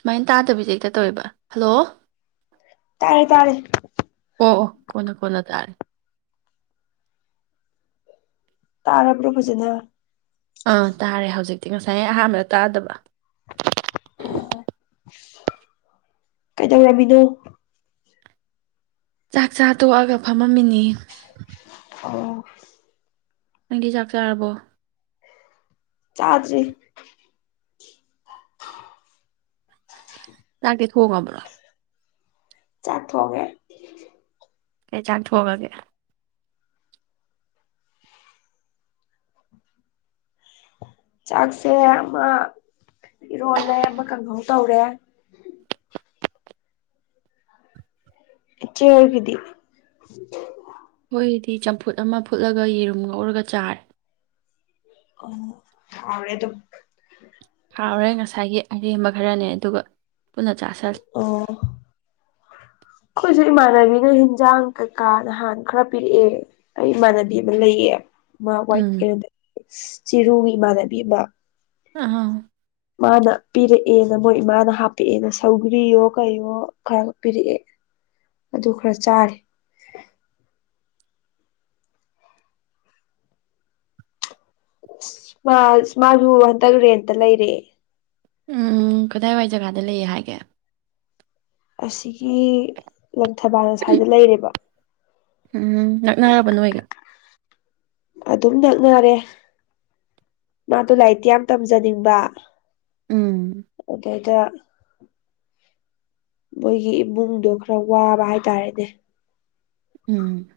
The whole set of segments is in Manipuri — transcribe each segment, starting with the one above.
ꯁꯨꯃꯥꯏꯅ ꯇꯥꯗꯕꯤꯗꯦ ꯍꯦꯛꯇ ꯇꯧꯋꯦꯕ ꯍꯜꯂꯣ ꯇꯥꯔꯦ ꯇꯥꯔꯦ ꯑꯣ ꯑꯣ ꯀꯅ ꯀꯅ ꯇꯥꯔꯦ ꯇꯥꯔꯥ ꯕꯣ ꯐꯖꯅ ꯑꯥ ꯇꯥꯔꯦ ꯍꯧꯖꯤꯛ ꯉꯁꯥꯏ ꯑꯍꯥꯟꯕꯗ ꯇꯥꯗꯕ ꯀꯩꯗꯧꯔꯝꯃꯤꯅꯣ ꯆꯥꯛ ꯆꯥ ꯇꯣꯛꯑꯒ ꯐꯝꯃꯝꯃꯤꯅꯤ ꯑꯣ ꯅꯪꯗꯤ ꯆꯥꯛ ꯆꯥꯔꯕꯣ ꯆꯥꯗꯔꯤ ꯇ ꯀꯊꯣꯛꯒꯕꯥ ꯆꯥꯊꯣ ꯆꯥ ꯊꯣꯛꯑꯒ ꯆꯥꯛꯁꯦ ꯑꯃ ꯏꯔꯣꯜꯂꯦ ꯑꯃ ꯀꯥꯡꯪꯈꯧ ꯇꯧꯔꯦ ꯆꯦꯒꯤꯗꯤ ꯑꯩꯈꯣꯏꯗꯤ ꯆꯝꯐꯨꯠ ꯑꯃ ꯐꯨꯠꯂꯒ ꯌꯦꯔꯨꯝ ꯂꯧꯔꯒ ꯆꯥꯔꯦ ꯑ ꯑꯔꯦꯗꯨ ꯍꯥꯎꯔꯦ ꯉꯁꯥꯏꯒꯤ ꯑꯔꯦꯝꯕ ꯈꯔꯅꯦ ꯑꯗꯨꯒ ꯄꯨꯟꯅ ꯆꯥꯁꯜꯂꯦ ꯑꯣ ꯈꯨꯁ ꯏꯃꯥꯟꯅꯕꯤꯅ ꯍꯦꯟꯖꯥꯡ ꯀꯩꯀꯥ ꯅꯍꯥꯟ ꯈꯔ ꯄꯤꯔꯛꯑꯦ ꯑꯩ ꯏꯃꯥꯟꯅꯕꯤ ꯑꯃ ꯂꯩꯌꯦ ꯃꯥ ꯋꯥꯏ ꯎꯝ ꯀꯗꯦ ꯆꯤꯔꯨ ꯏꯃꯥꯟꯅꯕꯤ ꯑꯃ ꯑ ꯃꯥꯅ ꯄꯤꯔꯛꯑꯦꯅ ꯃꯣꯏ ꯏꯃꯥꯅ ꯍꯥꯞꯄꯛꯑꯦꯅ ꯁꯧꯒ꯭ꯔꯤꯌꯣ ꯀꯌꯣ ꯈꯔ ꯄꯤꯔꯛꯑꯦ ꯑꯗꯨ ꯈꯔ ꯆꯥꯔꯦ [unintelligible] ꯃꯥ ꯃꯥ ꯇꯛ ꯔꯦꯟꯇ ꯂꯩꯔꯦꯦ ꯎꯝ ꯀꯗꯥꯏꯋꯥꯏ ꯖꯒꯥꯗ ꯂꯩꯌꯦ ꯍꯥꯏꯒꯦ ꯑꯁꯤꯒꯤ ꯂꯪꯊꯕꯥꯜ ꯁꯁ꯭ꯋꯥꯏꯗ ꯂꯩꯔꯦꯕ ꯎꯝ ꯉꯛꯅꯔꯕ ꯅꯣꯏꯒ ꯑꯗꯨꯝ ꯅꯛꯅꯔꯦ ꯃꯥꯗꯣ ꯂꯥꯏꯔꯤꯇꯤ ꯌꯥꯝ ꯇꯝꯖꯅꯤꯡꯕ ꯎꯝ ꯑꯗꯨꯗꯗ ꯃꯣꯏꯒꯤ ꯏꯃꯨꯡꯗꯣ ꯈꯔ ꯋꯥꯕ ꯍꯥꯏꯇꯥꯔꯦꯅꯦ ꯎꯝ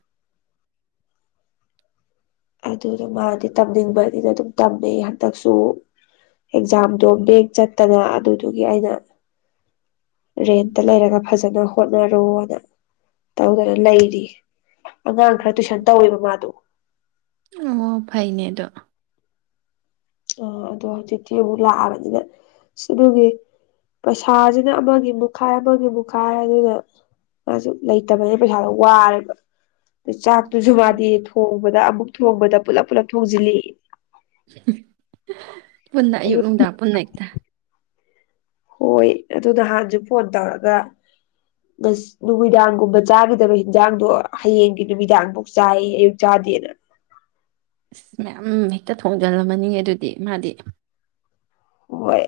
ꯑꯗꯨꯗ ꯃꯥꯗꯤ ꯇꯝꯅꯤꯡꯕꯅꯤꯅ ꯑꯗꯨꯝ ꯇꯝꯃꯦ ꯍꯟꯗꯛꯁꯨ ꯑꯦꯛꯖꯥꯝꯗꯣ ꯕꯦꯡ ꯆꯠꯇꯅ ꯑꯗꯨꯗꯨꯒꯤ ꯑꯩꯅ ꯔꯦꯟꯇ ꯂꯩꯔꯒ ꯐꯖꯅ ꯍꯣꯠ ꯃꯔꯔꯣ ꯑꯗ ꯇꯧꯗꯅ ꯂꯩꯔꯤ ꯑꯉꯥꯡ ꯈꯔ ꯇꯨꯏꯁꯟ ꯇꯧꯋꯦꯕ ꯃꯥꯗꯣ ꯑꯣ ꯐꯩꯅꯦꯗꯣ ꯑ ꯑꯗꯣ ꯍꯧꯖꯤꯛꯇꯤ ꯑꯃꯨꯛ ꯂꯥꯛꯑꯕꯅꯤꯅ ꯁꯤꯗꯨꯒꯤ ꯄꯩꯁꯥꯁꯤꯅ ꯑꯃꯒꯤ ꯃꯨꯛꯈꯥꯏ ꯑꯃꯒꯤ ꯃꯨꯛꯈꯥꯏ ꯑꯗꯨꯅ ꯃꯥꯁꯨ ꯂꯩꯇꯕꯅꯤꯅ ꯄꯩꯁꯥꯗꯣ ꯋꯥꯔꯦꯕ ꯆꯥꯛꯇꯨꯁꯨ ꯃꯥꯗꯦ ꯊꯣꯡꯕꯗ ꯑꯃꯨꯛ ꯊꯣꯡꯕꯗ ꯄꯨꯜꯂꯞ ꯄꯨꯜꯂꯞ ꯊꯣꯡꯖꯤꯜꯂꯤ ꯎ ꯄꯨꯟꯅ ꯑꯩ ꯑꯌꯨꯛ ꯅꯨꯡꯗꯥꯡ ꯄꯨꯟꯅ ꯑꯛꯇ ꯍꯣꯏ ꯑꯗꯨ ꯅꯍꯥꯟꯁꯨ ꯐꯣꯟ ꯇꯧꯔꯒ ꯉ ꯅꯨꯃꯤꯗꯥꯡꯒꯨꯝꯕ ꯆꯥꯈꯤꯗꯕ ꯍꯤꯟꯖꯥꯡꯗꯣ ꯍꯌꯦꯡꯒꯤ ꯅꯨꯃꯤꯗꯥꯡꯐꯧ ꯆꯥꯏ ꯑꯌꯨꯛ ꯆꯥꯗꯦꯅ ꯑꯁ ꯃꯌꯥꯝ ꯍꯦꯛꯇ ꯊꯣꯡꯖꯤꯜꯂꯝꯃꯅꯤꯡꯉꯦ ꯑꯗꯨꯗꯤ ꯃꯥꯗꯤ ꯍꯣꯏ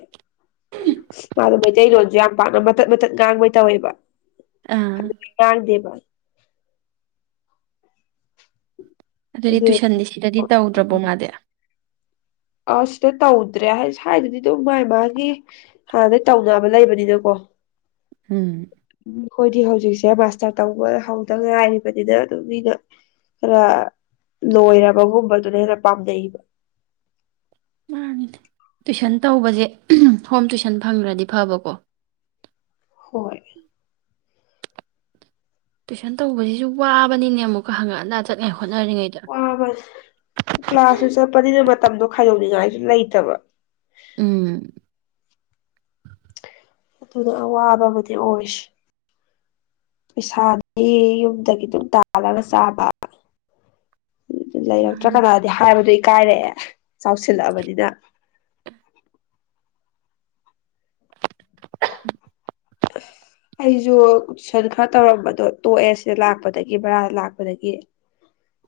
ꯃꯥꯗꯣ ꯃꯩꯇꯩꯂꯣꯟꯁꯨ ꯌꯥꯝ ꯄꯥꯝꯅ ꯃꯇꯠ ꯃꯇꯠ ꯉꯥꯡꯕꯩ ꯇꯧꯋꯦꯕ ꯑꯥ ꯇ ꯗꯦꯕ ꯑꯗꯨꯗꯤ ꯑꯗꯨ ꯇꯨꯏꯁꯟꯗꯤ ꯁꯤꯗꯗꯤ ꯇꯧꯗ꯭ꯔꯕꯣ ꯃꯥꯗꯤꯦ ꯑ ꯁꯤꯗ ꯇꯧꯗ꯭ꯔꯦ ꯍꯥꯏꯗꯤ ꯁ꯭ꯋꯥꯏꯗꯗꯤ ꯑꯗꯨꯝ ꯃꯥꯏ ꯃꯥꯒꯤ ꯍꯥꯟꯅꯗꯩ ꯇꯧꯅꯕ ꯂꯩꯕꯅꯤꯅꯀꯣ ꯎꯝ ꯎꯝ ꯑꯩꯈꯣꯏꯗꯤ ꯍꯧꯖꯤꯛꯁꯦ ꯃꯥꯁꯇꯔ ꯇꯧꯕ ꯍꯧꯗ ꯉꯥꯏꯔꯤꯕꯅꯤꯅ ꯑꯗꯨꯝ ꯃꯤꯅ ꯈꯔ ꯂꯣꯏꯔꯕꯒꯨꯝꯕꯗꯨꯅ ꯍꯦꯟꯅ ꯄꯥꯝꯅꯩꯌꯦꯕ ꯃꯥ ꯇꯨꯏꯁꯟ ꯇꯧꯕꯁꯦ ꯍꯣꯝ ꯇꯨꯏꯁꯟ ꯐꯪꯈ꯭ꯔꯗꯤ ꯐꯕꯀꯣ ꯍꯣꯏ ꯇꯨꯏꯁꯟ ꯇꯧꯕꯁꯤꯁꯨ ꯋꯥꯕꯅꯤꯅꯦ ꯑꯃꯨꯛꯀ ꯍꯪꯉꯠꯑꯒ ꯆꯠꯂꯦ ꯑꯁ ꯀ ꯀ꯭ꯂꯥꯁ ꯄꯅꯦ ꯃꯇꯝꯗꯣ ꯈꯥꯏꯗꯣꯛꯅꯤꯡꯉꯥꯏꯁꯨ ꯂꯩꯇꯕ ꯎ ꯎꯝ ꯑꯗꯨꯗ ꯋꯥꯕꯕꯨ ꯑꯣꯏꯁ ꯄꯩꯁꯥꯗꯤ ꯌꯨꯝꯗꯒꯤ ꯑꯗꯨꯝ ꯇꯥꯜꯂꯒ ꯆꯥꯕ ꯂꯩꯔꯛꯇ꯭ꯔꯥ ꯃꯥꯅꯤ ꯀꯅꯥꯗꯤ ꯍꯥꯏꯕꯗꯨ ꯀꯔꯦ ꯆꯥꯎꯁꯤꯜꯂꯛꯑꯕꯅꯤꯗ ꯑꯩꯁꯨ ꯇꯨꯏꯁꯟ ꯈꯔ ꯇꯧꯔꯝꯕꯗꯣ ꯇꯣꯛꯑꯦ ꯁꯤꯗ ꯂꯥꯛꯄꯗꯒꯤ ꯕꯔꯥꯗ ꯂꯥꯛꯄꯗꯒꯤ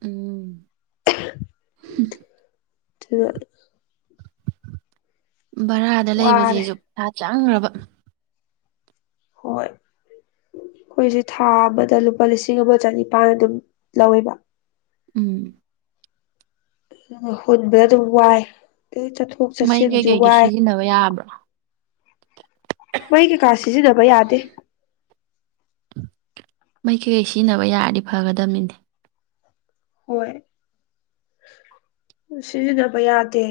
ꯎꯝ [unintelligible] ꯆ ꯚꯔꯥꯗ ꯋꯥꯔꯦ ꯂꯩꯕꯕꯁꯤꯁꯨ ꯐꯥ ꯆꯥꯡꯈꯕ ꯍꯣꯏ ꯑꯩꯈꯣꯏꯁꯦ ꯊꯥ ꯑꯃꯗ ꯂꯨꯄꯥ ꯂꯤꯁꯤꯡ ꯑꯃ ꯆꯅꯤꯄꯥꯥꯟ ꯑꯗꯨꯝ ꯂꯧꯋꯦꯕ ꯎꯝ ꯍꯨꯟꯕꯗ ꯑꯗꯨꯝ ꯋꯥꯏ ꯑꯩꯇꯩ ꯆꯠꯊꯣꯛ ꯃꯩ ꯆꯠꯁꯤꯟ ꯀꯩꯀꯩꯗꯤ ꯖꯨꯋꯥꯏ ꯁꯤꯖꯤꯟꯅꯕ ꯌꯥꯕ꯭ꯔꯣ ꯃꯩ ꯀꯩꯀꯥꯁꯤꯁꯨ ꯅꯕ ꯌꯥꯗꯦ ꯃꯩꯀꯩꯀꯩ ꯁꯤꯖꯤꯟꯅꯕ ꯌꯥꯔꯗꯤ ꯐꯒꯗꯃꯤꯅꯤ ꯍꯣꯏ ꯁꯤꯖꯤꯟꯅꯕ ꯌꯥꯗꯦ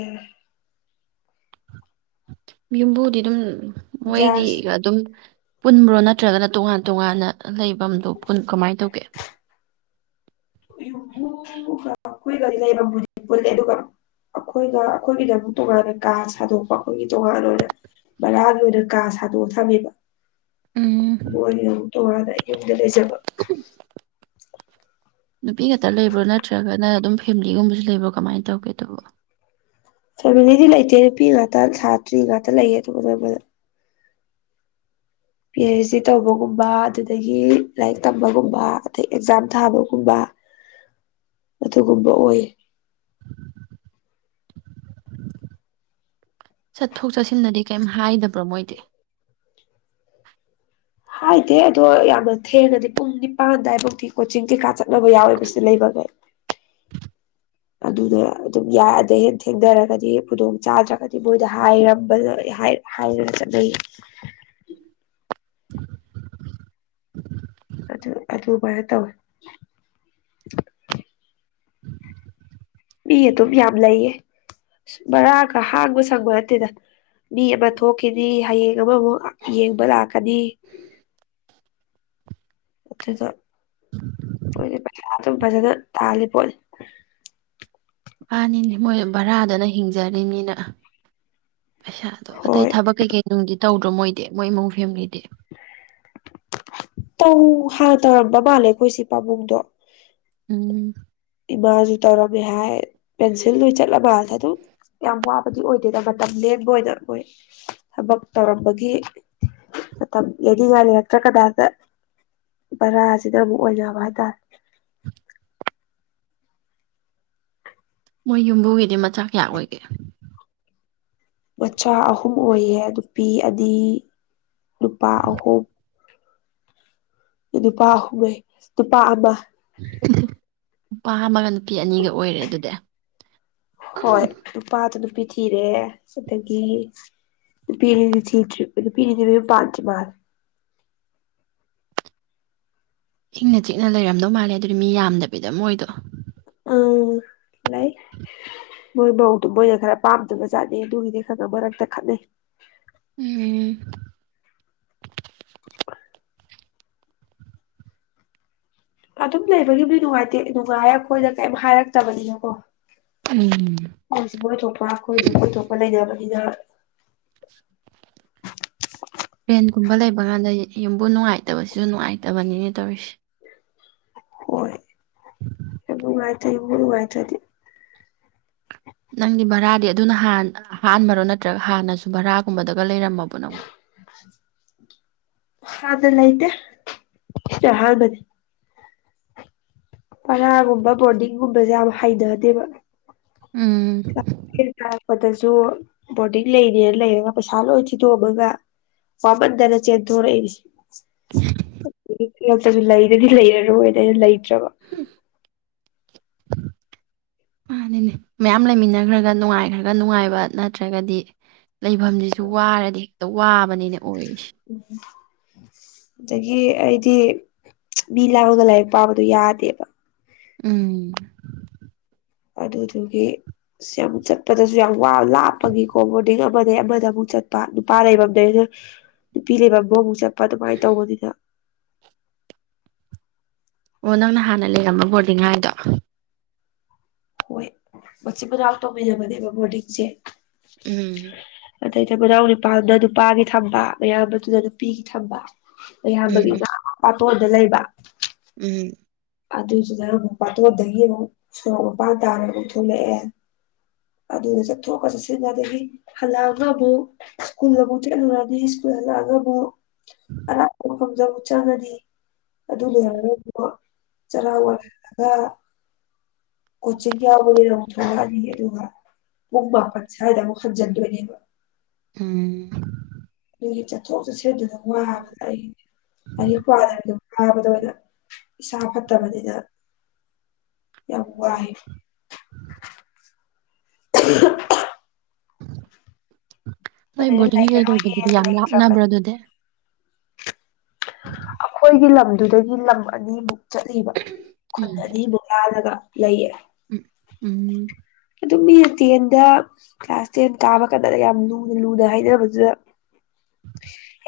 ꯌꯨꯝꯕꯨꯗꯤ ꯑꯗꯨꯝ ꯃꯣꯏꯒꯤ ꯒ꯭ꯌꯥꯁ ꯑꯗꯨꯝ ꯄꯨꯟꯕ꯭ꯔꯣ ꯅꯠꯇ꯭ꯔꯒꯅ ꯇꯣꯉꯥꯟ ꯇꯣꯉꯥꯟꯅ ꯂꯩꯐꯝꯗꯣ ꯀꯃꯥꯏꯅ ꯇꯧꯒꯦ ꯎ ꯎ ꯑꯩꯈꯣꯏꯒꯗꯤ ꯂꯩꯕꯗꯤ ꯄꯨꯜꯂꯦ ꯑꯗꯨꯒ ꯑꯩꯈꯣꯏꯒ ꯑꯩꯈꯣꯏꯒꯤꯗ ꯑꯃꯨꯛ ꯇꯣꯉꯥꯟꯅ ꯀꯥ ꯁꯥꯗꯣꯛꯄ ꯑꯩꯈꯣꯏꯒꯤ ꯇꯣꯉꯥꯟꯅ ꯑꯣꯏꯅ ꯚꯔꯥꯒꯤ ꯑꯣꯏꯅ ꯀꯥ ꯁꯥꯗꯣꯛꯑ ꯊꯝꯃꯦꯕ ꯎꯝ [unintelligible] ꯇꯔꯗ ꯂꯩ ꯆꯕ ꯅꯨꯄꯤ ꯈꯛꯇ ꯂꯩꯕ꯭ꯔꯣ ꯅꯠꯇ꯭ꯔꯒꯅ ꯑꯗꯨꯝ ꯐꯦꯃꯤꯂꯤꯒꯨꯝꯕꯁꯤꯁꯨ ꯂꯩꯕꯣ ꯀꯃꯥꯏꯅ ꯇꯧꯒꯦ ꯑꯗꯨꯕ ꯐꯦꯃꯤꯂꯤꯗꯤ ꯂꯩꯇꯦ ꯅꯨꯄꯤ ꯉꯥꯛꯇ ꯁꯥꯇ꯭ꯔꯤ ꯉꯥꯛꯇ ꯂꯩꯌꯦ ꯑꯗꯨꯒꯗ ꯄꯤ ꯑꯩꯩꯆ ꯗꯤ ꯇꯧꯕꯒꯨꯝꯕ ꯑꯗꯨꯗꯒꯤ ꯂꯥꯏꯔꯤꯛ ꯇꯝꯕꯒꯨꯝꯕ ꯑꯗꯩ ꯑꯦꯛꯖꯥꯝ ꯊꯥꯕꯒꯨꯝꯕ ꯑꯗꯨꯒꯨꯝꯕ ꯑꯣꯏ ꯆꯠꯊꯣꯛ ꯆꯠꯁꯤꯟꯗꯗꯤ ꯀꯩꯝ ꯍꯥꯏꯗꯕ꯭ꯔꯣ ꯃꯣꯏꯗꯤ ꯍꯥꯏꯗꯦ ꯑꯗꯣ ꯌꯥꯝꯅ ꯊꯦꯡꯉꯗꯤ ꯄꯨꯡ ꯅꯤꯄꯥꯟꯗꯋꯥꯏꯐꯥꯎꯗꯤꯤ ꯀꯣꯆꯤꯡ ꯀꯩꯀꯥ ꯆꯠꯅꯕ ꯌꯥꯎꯋꯦꯕꯁꯤ ꯂꯩꯕꯒꯩ ꯑꯗꯨꯅ ꯑꯗꯨꯝ ꯌꯥꯗꯩ ꯍꯦ ꯊꯦꯡꯅꯔꯒꯗꯤ ꯈꯨꯗꯣꯡ ꯆꯥꯗ꯭ꯔꯒꯗꯤ ꯃꯣꯏꯗ ꯍꯥꯏꯔꯝꯕ ꯍꯥꯏꯔꯒ ꯆꯠꯅꯩꯌꯦ ꯑ ꯑꯗꯚꯥꯏ ꯇꯥꯎ ꯃꯤ ꯑꯗꯨꯝ ꯌꯥꯝ ꯂꯩꯌꯦ ꯕꯔꯥꯒ ꯍꯥꯡꯕ ꯁꯪꯕ ꯅꯠꯇꯦꯗ ꯃꯤ ꯑꯃ ꯊꯣꯛꯈꯤꯅꯤ ꯍꯌꯦꯡ ꯑꯃꯃꯨꯛ ꯌꯦꯡꯕ ꯂꯥꯛꯀꯅꯤ ꯑꯗꯨꯗ ꯄꯩꯁꯥ ꯑꯗꯨꯝ ꯐꯖꯥꯗ ꯇꯥꯜꯂꯤꯦ ꯄꯣꯠꯂ ꯐꯥꯅꯤꯅꯦ ꯃꯣꯏ ꯚꯔꯥꯗꯅ ꯍꯤꯡꯖꯔꯤꯅꯤꯅ ꯄꯩꯁꯥꯗꯣ ꯑꯇꯩ ꯍꯣꯏ ꯊꯕꯛ ꯀꯩꯀꯩ ꯅꯨꯡꯒꯤ ꯇꯧꯗ꯭ꯔꯣ ꯃꯣꯏꯗꯤ ꯃꯣꯏ ꯏꯃꯨꯡ ꯐꯦꯃꯤꯂꯤꯗꯤ ꯇꯧ ꯍꯥꯟꯅ ꯇꯧꯔꯝꯕ ꯃꯥꯜꯂꯦ ꯑꯩꯈꯣꯏꯁꯤ ꯄꯥꯕꯨꯡꯗꯣ ꯎꯝ ꯏꯃꯥꯁꯨ ꯇꯧꯔꯝꯃꯦ ꯍꯥꯏ ꯄꯦꯟꯁꯤꯜꯗ ꯆꯠꯂꯝꯕꯗꯦ ꯑꯗꯨꯝ ꯌꯥꯝ ꯋꯥꯕꯗꯤ ꯑꯣꯏꯗꯦꯗ ꯃꯇꯝ ꯂꯦꯡꯕ ꯑꯣꯏꯅ ꯃꯣꯏ ꯊꯕꯛ ꯇꯧꯔꯝꯕꯒꯤ ꯃꯇꯝ ꯂꯅꯤꯡꯉꯥꯏ ꯂꯩꯔꯛꯇ꯭ꯔ ꯀꯗꯥꯏꯗ ꯚꯔꯥꯁꯤꯗ ꯑꯃꯨꯛ ꯑꯣꯏꯅꯕ ꯍꯥꯏꯇꯥꯔꯦ ꯃꯣꯏ ꯌꯨꯝꯕꯨꯒꯤꯗꯤ ꯃꯆꯥ ꯀꯌꯥ ꯑꯣꯏꯒꯦ ꯃꯆꯥ ꯑꯍꯨꯝ ꯑꯣꯏꯌꯦ ꯅꯨꯄꯤ ꯑꯅꯤ ꯅꯨꯄꯥ ꯑꯍꯨꯝ ꯅꯨꯄꯥ ꯑꯨꯝꯍꯩ ꯅꯨꯄꯥ ꯑꯃ ꯅꯨꯄꯥ ꯑꯃꯒ ꯅꯨꯄꯤ ꯑꯅꯤꯒ ꯑꯣꯏꯔꯦ ꯑꯗꯨꯗꯤ ꯍꯣꯏ ꯅꯨꯄꯥ ꯅꯨꯄꯤ ꯆꯖꯤꯔꯦ ꯑꯗꯨꯗꯒꯤ ꯄꯤꯅꯤ ꯆꯤ ꯄꯤꯅꯤ ꯄꯥꯟ ꯆ ꯃꯥꯜ ꯏꯪꯅ ꯆꯤꯛꯅ ꯂꯩꯔꯝꯗꯧ ꯃꯥꯜꯂꯦ ꯑꯗꯨꯗꯤ ꯃꯤ ꯌꯥꯝꯗꯕꯤꯗꯝ ꯑꯣꯏꯗꯣ ꯎꯝ ꯂꯩ ꯃꯣꯏ ꯃꯧꯗ ꯃꯣꯏꯅ ꯈꯔ ꯄꯥꯝꯗꯨꯅ ꯆꯥꯠꯅꯩ ꯑꯗꯨꯒꯤꯗꯤ ꯈꯔ ꯃꯔꯛꯇ ꯈꯠꯅꯩ ꯎꯝ ꯑꯗꯨꯝ ꯂꯩꯕꯒꯤꯕꯨꯗꯤ ꯅꯨꯡꯉꯥꯏꯇꯦ ꯅꯨꯡꯉꯥꯏꯔ ꯑꯩꯈꯣꯏꯗ ꯀꯩꯝ ꯍꯥꯏꯔꯛꯇꯕꯅꯤꯅꯀꯣ ꯎꯝ ꯑꯩꯣꯏꯁꯨ ꯀꯣꯏꯊꯣꯛꯄ ꯑꯩꯈꯣꯏꯁꯨ ꯀꯣꯏꯊꯣꯛꯄ ꯂꯩꯅꯕꯅꯤꯅ ꯇ꯭ꯔꯦꯟꯒꯨꯝꯕ ꯂꯩꯕ ꯀꯥꯟꯗ ꯌꯨꯝꯕꯨ ꯅꯨꯡꯉꯥꯏꯇꯕꯁꯤꯁꯨ ꯅꯨꯡꯉꯥꯏꯇꯕꯅꯤꯅ ꯇꯧꯔꯤꯁꯦ ꯍꯣꯏ [unintelligible] ꯋꯥꯏꯆꯗꯤ ꯅꯪꯗꯤ ꯚꯔꯥꯗꯤ ꯑꯗꯨꯅꯥꯟ ꯍꯥꯟꯕꯔꯣ ꯅꯠꯇ꯭ꯔꯒ ꯍꯥꯟꯅꯁꯨ ꯚꯔꯥꯒꯨꯝꯕꯗꯒ ꯂꯩꯔꯝꯃꯕ ꯅꯪ ꯑꯅꯥꯏꯇ ꯏ ꯍꯥꯜꯕꯗꯤ ꯄꯔꯥꯒꯨꯝꯕ ꯕꯣꯔꯗꯤꯡꯒꯨꯝꯕꯁꯦ ꯌꯥꯝ ꯍꯩꯊꯗꯦꯕ ꯎꯝ ꯇꯥꯔꯛꯄꯗꯁꯨ ꯕꯣꯔꯗꯤꯡ ꯂꯩꯅꯦꯅ ꯂꯩꯔꯒ ꯄꯩꯁꯥ ꯂꯣꯏ ꯊꯤꯗꯣꯛꯑꯃꯒ ꯋꯥꯃꯟꯗꯅ ꯆꯦꯟꯊꯣꯔꯛꯏꯁꯦ [unintelligible] ꯌꯛꯇꯁꯨ ꯂꯩꯗꯗꯤ ꯂꯩꯔꯔꯣꯏꯗ ꯑꯩꯅ ꯂꯩ ꯆꯕ ꯅꯤꯅꯦ ꯃꯌꯥꯝ ꯂꯩꯃꯤꯟꯅꯈ꯭ꯔꯒ ꯅꯨꯡꯉꯥꯏꯈ꯭ꯔꯒ ꯅꯨꯡꯉꯥꯏꯕ ꯅꯠꯇ꯭ꯔꯒꯗꯤ ꯂꯩꯐꯝꯁꯤꯁꯨ ꯋꯥꯔꯗꯤ ꯋꯥꯕꯅꯤꯅꯦ ꯑꯣꯏꯔꯤꯁꯦ ꯎꯝ ꯑꯗꯒꯤ ꯑꯩꯗꯤ ꯃꯤ ꯂꯥꯎꯔꯒ ꯂꯥꯏꯔꯤꯛ ꯄꯥꯕꯗꯨꯣ ꯌꯥꯗꯦꯕ ꯎꯝ ꯑꯗꯨꯗꯨꯒꯤ ꯌꯥꯝꯨꯛ ꯆꯠꯄꯗꯁꯨ ꯌꯥꯝ ꯋꯥ ꯂꯥꯞꯄꯒꯤ ꯀꯣꯕꯗꯤꯒ ꯑꯃꯗꯒꯤꯩ ꯑꯃꯗ ꯑꯃꯨꯛ ꯆꯠꯄ ꯅꯨꯄꯥ ꯂꯩꯐꯝꯗꯒꯤꯩꯩꯅ ꯅꯨꯄꯤ ꯂꯩꯐꯝꯗꯣ ꯑꯃꯨꯛ ꯆꯠꯄ ꯑꯗꯨꯃꯥꯏꯅ ꯇꯧꯕꯅꯤꯅ ꯑꯣ ꯅꯪꯅ ꯍꯥꯟꯅ ꯂꯩꯔꯝꯕ ꯕꯣꯔꯗꯤꯡ ꯍꯥꯏꯗꯣ ꯍꯣꯏ ꯃꯁꯤ ꯃ ꯂꯥꯛ ꯇꯧꯃꯤꯟꯅꯕꯅꯦꯕ ꯕꯣꯔꯗꯤꯡꯁꯦ ꯎꯝ ꯑꯗꯩꯗ ꯃꯅꯥꯎ ꯅꯨꯅꯤꯄꯥꯅ ꯅꯨꯄꯥꯒꯤ ꯊꯝꯕ ꯃꯌꯥꯝ ꯑꯗꯨꯗ ꯅꯨꯄꯤꯒꯤ ꯊꯝꯕ ꯌꯥꯔꯗ ꯎꯝ ꯀꯣꯗ ꯂꯩꯕ ꯎꯝ ꯑꯗꯨꯗꯨꯗ ꯑꯃꯨꯛ ꯄꯥꯇꯣꯟꯗꯒꯤ ꯑꯃꯨꯛ ꯁꯣꯔꯣꯛ ꯃꯄꯥꯟ ꯇꯥꯔ ꯑꯃꯛ ꯊꯣꯛꯂꯛꯑꯦ ꯑꯗꯨꯗ ꯆꯠꯊꯣꯛꯑ ꯆꯠꯁꯤꯟ ꯑꯗꯒꯤ ꯍꯜꯂꯛꯑꯒꯕꯨ ꯁ꯭ꯀꯨꯜꯗꯕꯨ ꯆꯠꯂꯨꯔꯅꯤ ꯁ꯭ꯀꯨꯜ ꯍꯜꯂꯛꯑꯒꯕꯨ ꯑ ꯐꯖ ꯄꯆꯒꯗꯤ ꯑꯗꯨ ꯂꯩ ꯍꯥꯏꯔꯣ ꯆꯔ ꯋꯥ ꯑ ꯀꯣꯆꯤꯡ ꯌꯥꯌꯥꯕꯅꯤꯅ ꯑꯃ ꯊꯣꯛꯂꯛꯑꯅꯤ ꯑꯗꯨꯒ ꯄꯨꯡ ꯃꯥꯄꯟ ꯁꯥꯏꯗ ꯑꯃ ꯍꯠꯖꯟꯗꯣꯏꯅꯦꯕ ꯎꯝ ꯍ ꯆꯠꯊꯣ ꯆꯨꯁꯦꯠꯇꯨꯗ ꯋꯥꯕꯗ ꯑꯩ ꯑꯩꯒꯤ ꯄ꯭ꯋꯥꯗꯗꯨ ꯋꯥꯕꯗ ꯑꯣꯏꯅ ꯏꯁꯥ ꯐꯠꯇꯕꯅꯤꯗ ꯌꯥꯝꯕꯨꯕ ꯍꯥꯏ ꯎꯝ ꯍꯣꯏ ꯑꯗꯩ ꯕꯣꯔꯗꯤꯡꯒꯩꯀꯩ ꯂꯩꯔꯔꯣꯏꯒꯦ ꯂꯩꯕꯗꯨꯗꯤ ꯌꯥꯝ ꯂꯩꯇ꯭ꯔꯕꯅꯤ ꯂꯥꯞꯅꯕ꯭ꯔꯣ ꯑꯗꯨꯗꯤ ꯑꯩꯈꯣꯏꯒꯤ ꯂꯝ ꯑꯗꯨꯗꯒꯤ ꯂꯝ ꯑꯅꯤꯃꯨꯛ ꯆꯠꯂꯤꯕ ꯈꯨꯜ ꯎꯝ ꯑꯅꯤꯕꯨꯛ ꯂꯥꯜꯂꯒ ꯂꯩꯌꯦ ꯎꯝ ꯎꯝ ꯑꯗꯨꯝ ꯃꯤꯅ ꯇꯦꯟꯗ ꯀ꯭ꯂꯥꯁ ꯇꯦꯟ ꯀꯥꯕ ꯀꯥꯟꯗ ꯌꯥꯝ ꯂꯨꯅ ꯂꯨꯅ ꯍꯥꯏꯅꯕꯗꯨꯗ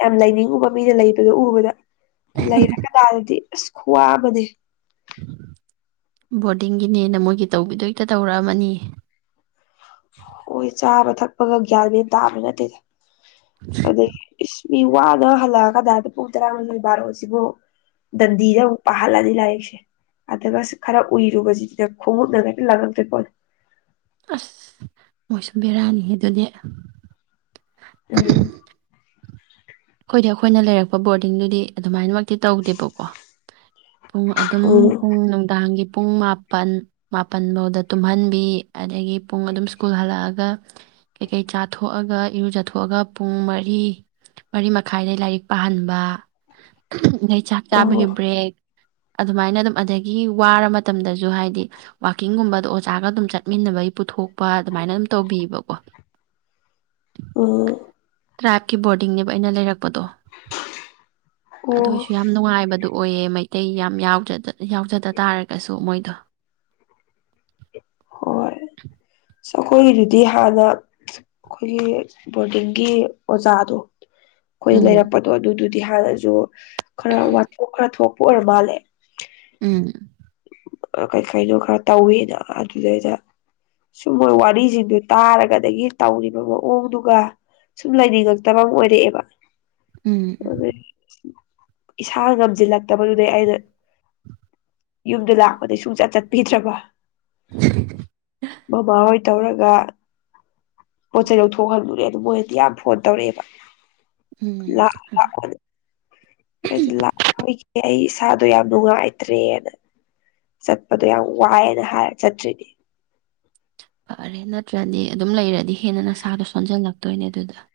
ꯌꯥꯝ ꯂꯩꯅꯤꯡꯉꯨꯕ ꯃꯤꯅ ꯂꯩꯕꯗꯣ ꯎꯕꯗ ꯂꯩꯔꯒ ꯇꯥꯔꯗꯤ ꯁ ꯈ꯭ꯋꯥꯕꯗꯤ ꯕꯣꯔꯗꯤꯡꯒꯤꯅꯦꯅ ꯃꯣꯏꯒꯤ ꯇꯧꯕꯤꯗꯣ ꯍꯦꯛꯇ ꯇꯧꯔꯛꯑꯃꯅꯤ ꯍꯣꯏ ꯆꯥꯕ ꯊꯛꯄꯒ ꯒ꯭ꯌꯥꯟ ꯃꯦꯟ ꯇꯥꯕ ꯅꯠꯇꯦꯗ ꯑꯗ ꯃꯤ ꯋꯥꯗ ꯍꯜꯂꯛꯑꯒꯗꯥꯏꯗ ꯄꯨꯡ ꯇꯔꯥꯃꯥꯊꯣꯏ ꯕꯥꯔꯣꯁꯤꯕꯨ ꯗꯟꯗꯤꯗ ꯄꯍꯔꯂ ꯂꯥꯏꯔꯤꯛꯁꯦ ꯑꯗꯨꯒ ꯈꯔ ꯎꯏꯔꯨꯕꯁꯤꯅ ꯈꯣꯡꯎꯞꯅ ꯍꯥꯏꯦꯛꯇ ꯂꯥꯡꯉꯛꯇꯣꯏꯀꯣ ꯑꯁ ꯃꯣꯏꯁꯨ ꯕꯤꯔꯌꯥꯅꯤ ꯑꯗꯨꯗꯤ ꯎꯝ ꯑꯩꯈꯣꯏꯗꯤ ꯑꯩꯈꯣꯏꯅ ꯂꯩꯔꯛꯄ ꯕꯣꯔꯗꯤꯡꯗꯨꯗꯤ ꯑꯗꯨꯃꯥꯏꯅꯃꯛꯇꯤ ꯇꯧꯗꯦꯕꯀꯣ ꯄꯨꯡ ꯑꯗꯨꯝ ꯎꯝ ꯄꯨꯡ ꯅꯨꯡꯗꯥꯡꯒꯤ ꯄꯨꯡ ꯃꯥꯄꯜ ꯃꯥꯄꯜꯐꯥꯎꯗ ꯇꯨꯝꯍꯟꯕꯤ ꯑꯗꯒꯤ ꯄꯨꯡ ꯑꯗꯨꯝ ꯁ꯭ꯀꯨꯜ ꯍꯜꯂꯛꯑꯒ ꯀꯩꯀꯩ ꯆꯥꯊꯣꯛꯑꯒ ꯏꯔꯨꯖꯊꯣꯛꯑꯒ ꯄꯨꯡ ꯃꯔꯤ ꯃꯔꯤ ꯃꯈꯥꯏꯗꯩ ꯂꯥꯏꯔꯤꯛ ꯄꯥꯍꯟꯕ ꯑꯗꯩ ꯆꯥꯛ ꯑꯣ ꯆꯥꯕꯒꯤ ꯕ꯭ꯔꯦꯛ ꯑꯗꯨꯃꯥꯏꯅ ꯑꯗꯨꯝ ꯑꯗꯒꯤ ꯋꯥꯔ ꯃꯇꯝꯗꯁꯨ ꯍꯥꯏꯗꯤ ꯋꯥꯋꯥꯛꯀꯤꯡꯒꯨꯝꯕꯗ ꯑꯣꯖꯥꯒ ꯑꯗꯨꯝ ꯆꯠꯃꯤꯟꯅꯕꯒꯤ ꯄꯨꯊꯣꯛꯄ ꯑꯗꯨꯃꯥꯏꯅ ꯑꯗꯨꯝ ꯇꯧꯕꯤꯕꯀꯣ ꯑꯣ ꯇ꯭ꯔꯥꯏꯞꯀꯤ ꯕꯣꯔꯗꯤꯡꯅꯦꯕ ꯑꯩꯅ ꯂꯩꯔꯛꯄ ꯗꯣ ꯑꯗꯨ ꯑꯣ ꯑꯣꯏꯁꯨ ꯌꯥꯝ ꯅꯨꯡꯉꯥꯏꯕꯗꯣ ꯑꯣꯏꯌꯦ ꯃꯩ ꯑꯇꯩ ꯌꯥꯝ ꯌꯥꯎꯖꯗ ꯇꯥꯔꯒꯁꯨ ꯃꯣꯏꯗꯣ ꯍꯣꯏ ꯑꯩꯈꯣꯏꯒꯤꯗꯨꯗꯤ ꯍꯥꯟꯅ ꯑꯩꯈꯣꯏꯒꯤ ꯕꯣꯔꯗꯤꯡꯒꯤ ꯑꯣꯖꯥꯗꯣ ꯑꯩꯈꯣꯏ ꯎꯝ ꯂꯩꯔꯛꯄꯗꯣ ꯑꯗꯨꯗꯨ ꯗꯤ ꯍꯥꯟꯅꯁꯨ ꯈꯔ ꯋꯥꯊꯣꯛ ꯈꯔ ꯊꯣꯛꯄ ꯑꯣꯏꯔ ꯃꯥꯜꯂꯦ ꯎꯝ ꯀꯩ ꯀꯩꯅꯣ ꯈꯔ ꯇꯧꯋꯦꯅ ꯑꯗꯨꯗꯩꯗ ꯁꯨꯝ ꯃꯣꯏ ꯋꯥꯔꯤꯁꯤꯡꯗꯨꯣ ꯇꯥꯔꯒꯗꯒꯤ ꯇꯧꯔꯤꯕ ꯃꯑꯣꯡꯗꯨꯒ ꯁꯨꯝ ꯂꯩꯅꯤꯡꯉꯛꯇꯕ ꯑꯃ ꯑꯣꯏꯔꯛꯑꯦꯕ ꯎꯝ ꯑꯗꯨꯗꯩ ꯏꯁꯥ ꯉꯝꯁꯤꯜꯂꯛꯇꯕꯗꯨꯗꯩ ꯑꯩꯅ ꯌꯨꯝꯗ ꯂꯥꯛꯄꯗꯩ ꯁꯨꯡꯆꯠ ꯆꯠ ꯄꯤꯗ꯭ꯔꯕ ꯕꯥꯣꯏ ꯇꯧꯔꯒ ꯑꯣꯠ ꯆꯩꯔꯧꯊꯣꯛꯍꯜꯗꯨꯨꯔꯦ ꯑꯗꯨ ꯃꯣꯏꯗꯤ ꯌꯥꯝ ꯐꯣꯟ ꯇꯧꯔꯛꯑꯦꯕ ꯎꯝ ꯑꯩ ꯂ ꯑꯩ ꯏꯁꯥꯗꯣ ꯌꯥꯝ ꯅꯨꯡꯉꯥꯏꯇ꯭ꯔꯦꯅ ꯆꯠꯄꯗꯣ ꯌꯥꯝ ꯋꯥꯏꯑꯅ ꯍꯥꯏ ꯆꯠꯇ꯭ꯔꯤꯅꯦ ꯐꯔꯦ ꯅꯠꯇ꯭ꯔꯗꯤ ꯑꯗꯨꯝ ꯂꯩꯔꯗꯤ ꯍꯦꯟꯅ ꯅꯁꯥꯗꯣ ꯁꯣꯟꯖꯜꯂꯛꯇꯣꯏꯅꯦ ꯑꯗꯨꯗ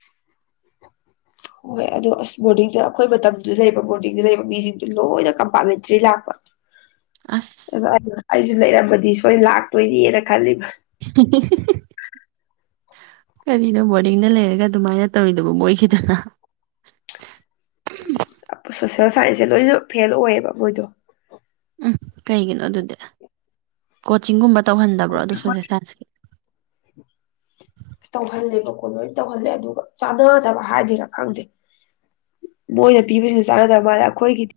ꯍꯣꯏ ꯑꯗꯣ ꯑꯁ ꯕꯣꯔꯗꯤꯡꯗ ꯑꯩꯈꯣꯏ ꯃꯇꯝꯗꯨꯗ ꯂꯩꯕ ꯕꯣꯔꯗꯤꯡꯗꯨꯗ ꯂꯩꯕ ꯃꯤꯁꯤꯡꯗꯨ ꯂꯣꯏꯅ ꯀꯝꯄꯥꯔꯠꯃꯦꯟꯇꯔꯤ ꯂꯥꯛꯄ ꯑꯁ [unintelligible] ꯑꯩꯁꯨ ꯂꯩꯔꯝꯕꯗꯤ ꯁꯣꯏ ꯂꯥꯛꯇꯣꯏꯔꯤꯅ ꯈꯜꯂꯤꯕ [unintelligible] ꯀꯔꯤꯅꯣ ꯕꯣꯔꯗꯤꯡꯗ ꯂꯩꯔꯒ ꯑꯗꯨꯃꯥꯏꯅ ꯇꯧꯋꯤꯗꯕ ꯃꯣꯏꯈꯤꯗꯅ ꯁꯣꯁꯦꯜ ꯁꯥꯏꯟꯁꯁꯦ ꯂꯣꯏꯅ ꯐꯦꯜ ꯑꯣꯏꯌꯦꯕ ꯃꯣꯏꯗꯣ ꯎꯝ ꯀꯩꯒꯤꯅꯣ ꯑꯗꯨꯗꯤ ꯀꯣꯆꯤꯡꯒꯨꯝꯕ ꯇꯧꯍꯟꯗꯕ꯭ꯔꯣ ꯑꯗꯨꯁꯨꯅꯦ ꯁꯥꯏꯟꯁꯀꯤ ꯇꯧꯍꯜꯂꯦꯕꯀꯣ ꯂꯣꯏ ꯇꯧꯍꯜꯂꯦ ꯑꯗꯨꯒ ꯆꯥꯟꯅꯗꯕ ꯍꯥꯏꯁꯤꯅ ꯈꯪꯗꯦ ꯃꯣꯏꯅ ꯄꯤꯕꯕꯁꯤꯁꯨ ꯆꯥꯟꯅꯗꯕ ꯃꯥꯗꯦ ꯑꯩꯈꯣꯏꯒꯤꯗꯤ